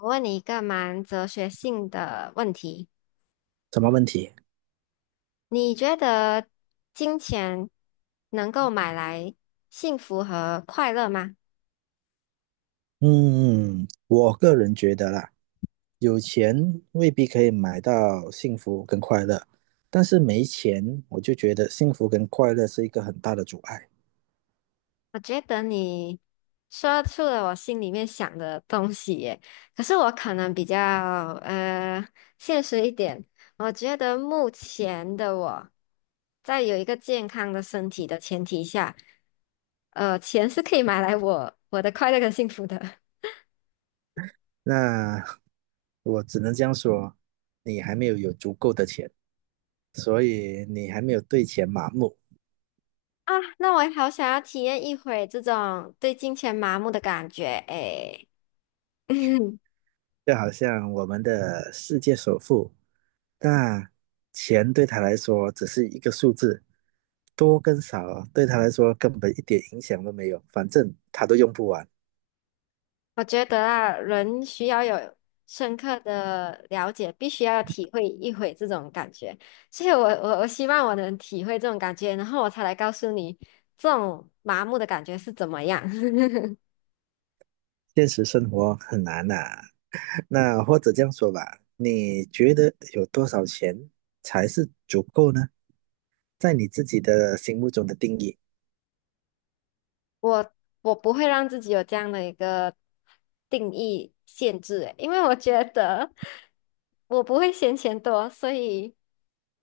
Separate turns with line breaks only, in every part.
我问你一个蛮哲学性的问题，
什么问题？
你觉得金钱能够买来幸福和快乐吗？
嗯我个人觉得啦，有钱未必可以买到幸福跟快乐，但是没钱，我就觉得幸福跟快乐是一个很大的阻碍。
我觉得你说出了我心里面想的东西耶。可是我可能比较呃现实一点，我觉得目前的我在有一个健康的身体的前提下，钱是可以买来我的快乐跟幸福的。
那我只能这样说，你还没有有足够的钱，所以你还没有对钱麻木。
啊，那我也好想要体验一回这种对金钱麻木的感觉诶。
就好像我们的世界首富，那钱对他来说只是一个数字，多跟少对他来说根本一点影响都没有，反正他都用不完。
我觉得啊，人需要有深刻的了解，必须要体会一回这种感觉。所以我，我希望我能体会这种感觉，然后我才来告诉你这种麻木的感觉是怎么样。
现实生活很难呐、那或者这样说吧，你觉得有多少钱才是足够呢？在你自己的心目中的定义。
我我不会让自己有这样的一个定义限制欸，因为我觉得我不会嫌钱多，所以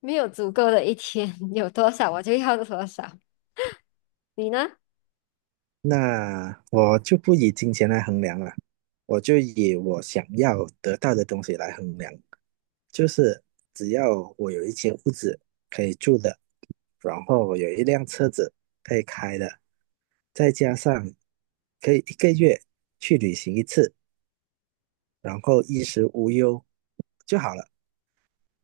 没有足够的一天，有多少我就要多少。你呢？
那我就不以金钱来衡量了，我就以我想要得到的东西来衡量，就是只要我有一间屋子可以住的，然后我有一辆车子可以开的，再加上可以一个月去旅行一次，然后衣食无忧就好了。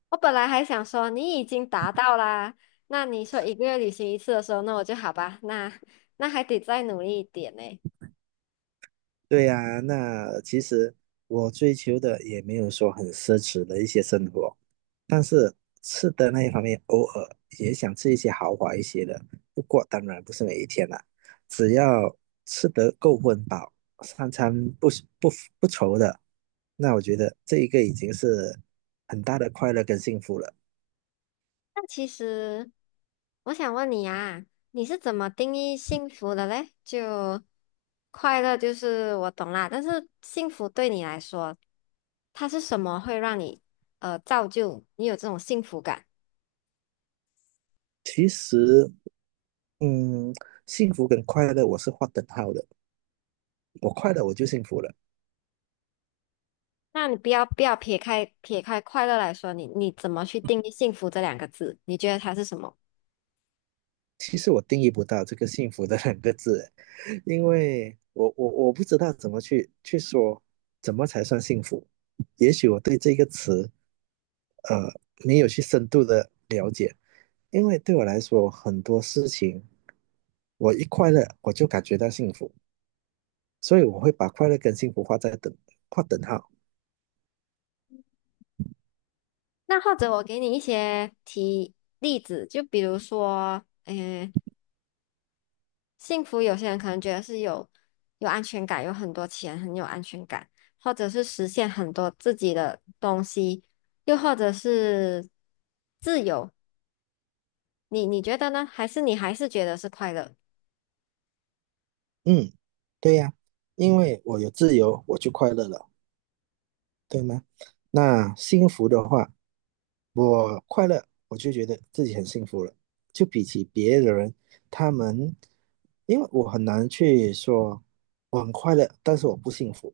我本来还想说你已经达到啦，那你说一个月旅行一次的时候，那我就好吧，那还得再努力一点呢。
对呀，那其实我追求的也没有说很奢侈的一些生活，但是吃的那一方面，偶尔也想吃一些豪华一些的。不过当然不是每一天啦，只要吃得够温饱，三餐不是不愁的，那我觉得这一个已经是很大的快乐跟幸福了。
那其实我想问你啊，你是怎么定义幸福的嘞？就快乐就是我懂啦，但是幸福对你来说，它是什么会让你造就你有这种幸福感？
其实，嗯，幸福跟快乐我是画等号的，我快乐我就幸福了。
那你不要撇开快乐来说，你怎么去定义幸福这两个字？你觉得它是什么？
其实我定义不到这个幸福的两个字，因为我不知道怎么去说，怎么才算幸福？也许我对这个词，呃，没有去深度的了解，因为对我来说，很多事情我一快乐我就感觉到幸福，所以我会把快乐跟幸福画等号。
那或者我给你一些例子，就比如说，嗯、幸福有些人可能觉得是有安全感，有很多钱，很有安全感，或者是实现很多自己的东西，又或者是自由。你觉得呢？还是你还是觉得是快乐？
嗯，对呀，因为我有自由，我就快乐了，对吗？那幸福的话，我快乐，我就觉得自己很幸福了。就比起别的人，他们，因为我很难去说我很快乐，但是我不幸福，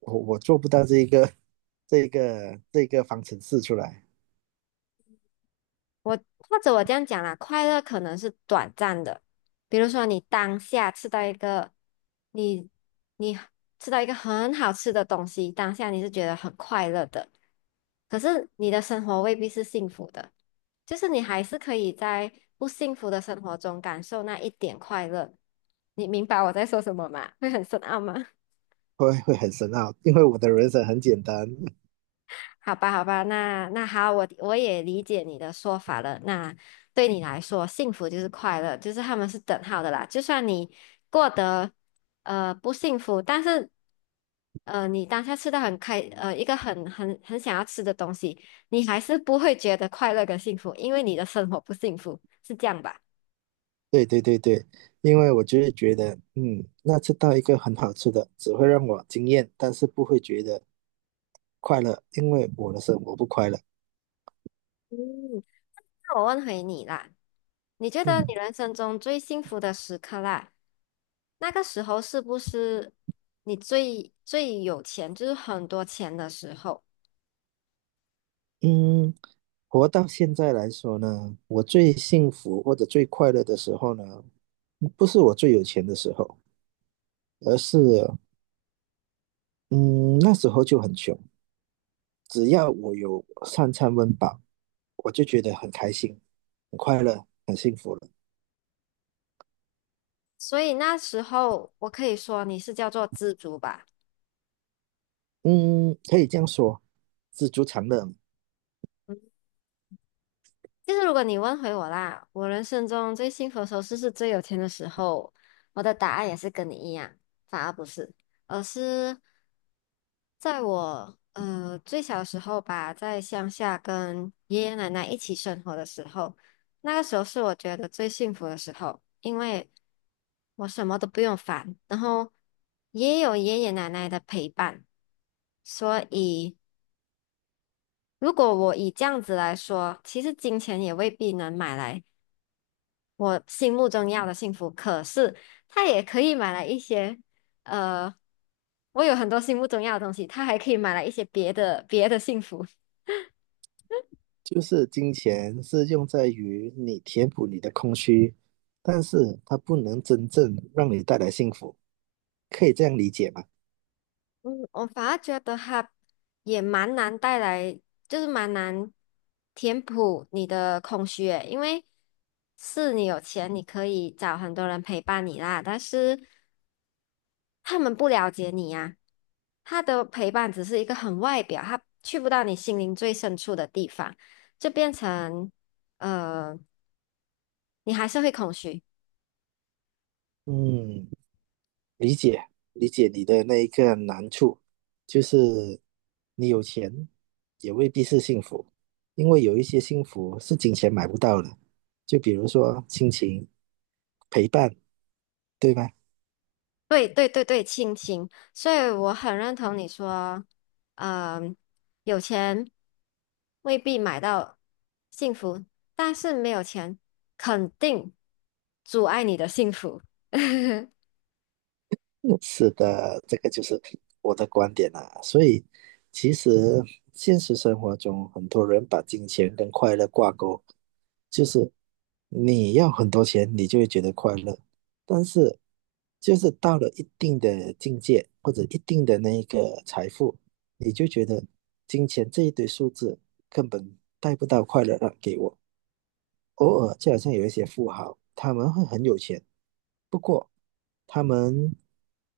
我我做不到这一个 这一个方程式出来，
我或者我这样讲啦，快乐可能是短暂的，比如说你当下吃到一个你你吃到一个很好吃的东西，当下你是觉得很快乐的，可是你的生活未必是幸福的，就是你还是可以在不幸福的生活中感受那一点快乐。你明白我在说什么吗？会很深奥吗？
会很深奥，因为我的人生很简单。
好吧，好吧，那好，我也理解你的说法了。那对你来说，幸福就是快乐，就是他们是等号的啦。就算你过得不幸福，但是你当下吃的很开，呃一个很想要吃的东西，你还是不会觉得快乐跟幸福，因为你的生活不幸福，是这样吧？
对对对对，因为我就是觉得，那吃到一个很好吃的，只会让我惊艳，但是不会觉得快乐，因为我的生活不快乐。
嗯，那我问回你啦，你觉得
嗯
你人生中最幸福的时刻啦？那个时候是不是你最有钱，就是很多钱的时候？
嗯。活到现在来说呢，我最幸福或者最快乐的时候呢，不是我最有钱的时候，而是嗯那时候就很穷，只要我有三餐温饱，我就觉得很开心、很快乐、很幸福了。
所以那时候我可以说你是叫做知足吧。
嗯，可以这样说，知足常乐嘛，
就是如果你问回我啦，我人生中最幸福的时候是不是最有钱的时候？我的答案也是跟你一样，反而不是，而是。在我最小时候吧，在乡下跟爷爷奶奶一起生活的时候，那个时候是我觉得最幸福的时候，因为我什么都不用烦，然后也有爷爷奶奶的陪伴，所以如果我以这样子来说，其实金钱也未必能买来我心目中要的幸福，可是他也可以买来一些，呃，我有很多心目中要的东西，他还可以买来一些别的幸福。
就是金钱是用在于你填补你的空虚，但是它不能真正让你带来幸福，可以这样理解吗？
嗯，我反而觉得哈，也蛮难带来，就是蛮难填补你的空虚诶，因为是你有钱，你可以找很多人陪伴你啦，但是他们不了解你呀、他的陪伴只是一个很外表，他去不到你心灵最深处的地方，就变成呃，你还是会空虚。
嗯。理解理解你的那一个难处，就是你有钱也未必是幸福，因为有一些幸福是金钱买不到的，就比如说亲情、陪伴，对吧？
对对对对，亲情。所以我很认同你说，嗯、有钱未必买到幸福，但是没有钱肯定阻碍你的幸福。
是的，这个就是我的观点啦、所以，其实现实生活中，很多人把金钱跟快乐挂钩，就是你要很多钱，你就会觉得快乐。但是，就是到了一定的境界或者一定的那一个财富，你就觉得金钱这一堆数字根本带不到快乐了给我。偶尔就好像有一些富豪，他们会很有钱，不过他们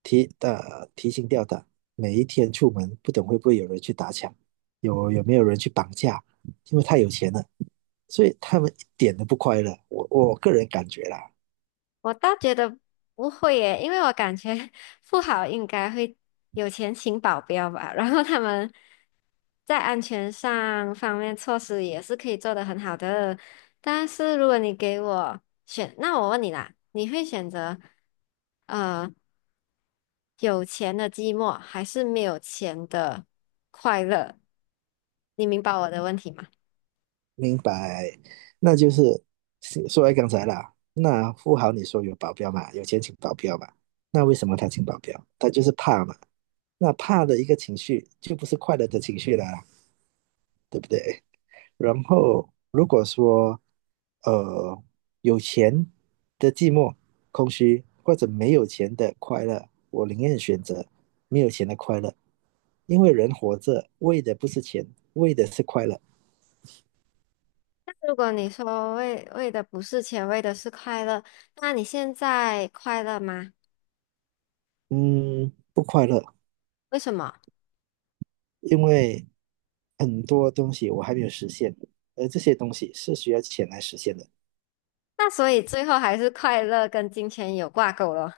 提心吊胆，每一天出门不懂会不会有人去打抢，有没有人去绑架，因为太有钱了，所以他们一点都不快乐。我个人感觉啦，
我倒觉得不会耶，因为我感觉 富豪应该会有钱请保镖吧，然后他们在安全上方面措施也是可以做得很好的。但是如果你给我选，那我问你啦，你会选择呃有钱的寂寞，还是没有钱的快乐？你明白我的问题吗？
明白，那就是是说来刚才啦，那富豪你说有保镖嘛，有钱请保镖嘛，那为什么他请保镖？他就是怕嘛，那怕的一个情绪就不是快乐的情绪了啦，对不对？然后如果说呃有钱的寂寞、空虚，或者没有钱的快乐，我宁愿选择没有钱的快乐，因为人活着为的不是钱，为的是快乐。
如果你说为的不是钱，为的是快乐，那你现在快乐吗？
嗯，不快乐，
为什么？
因为很多东西我还没有实现，而这些东西是需要钱来实现的。
那所以最后还是快乐跟金钱有挂钩咯。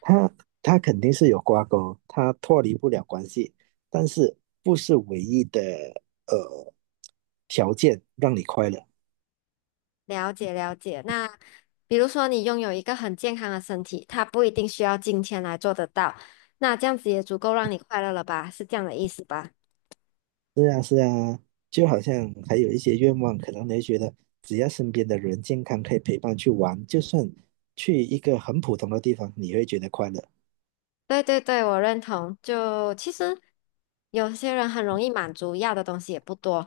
他他肯定是有挂钩，他脱离不了关系，但是不是唯一的呃条件让你快乐。
了解了解。那比如说你拥有一个很健康的身体，它不一定需要金钱来做得到，那这样子也足够让你快乐了吧？是这样的意思吧？
是啊，是啊，就好像还有一些愿望，可能你会觉得只要身边的人健康，可以陪伴去玩，就算去一个很普通的地方，你会觉得快乐。
对对对，我认同。就其实有些人很容易满足，要的东西也不多，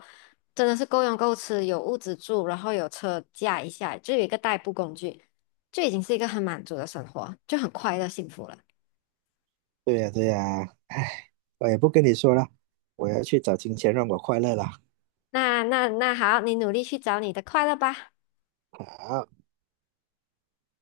真的是够用够吃，有屋子住，然后有车驾一下，就有一个代步工具，就已经是一个很满足的生活，就很快乐幸福了。
对呀，对呀，唉，我也不跟你说了，我要去找金钱让我快乐了。
那好，你努力去找你的快乐吧。
好。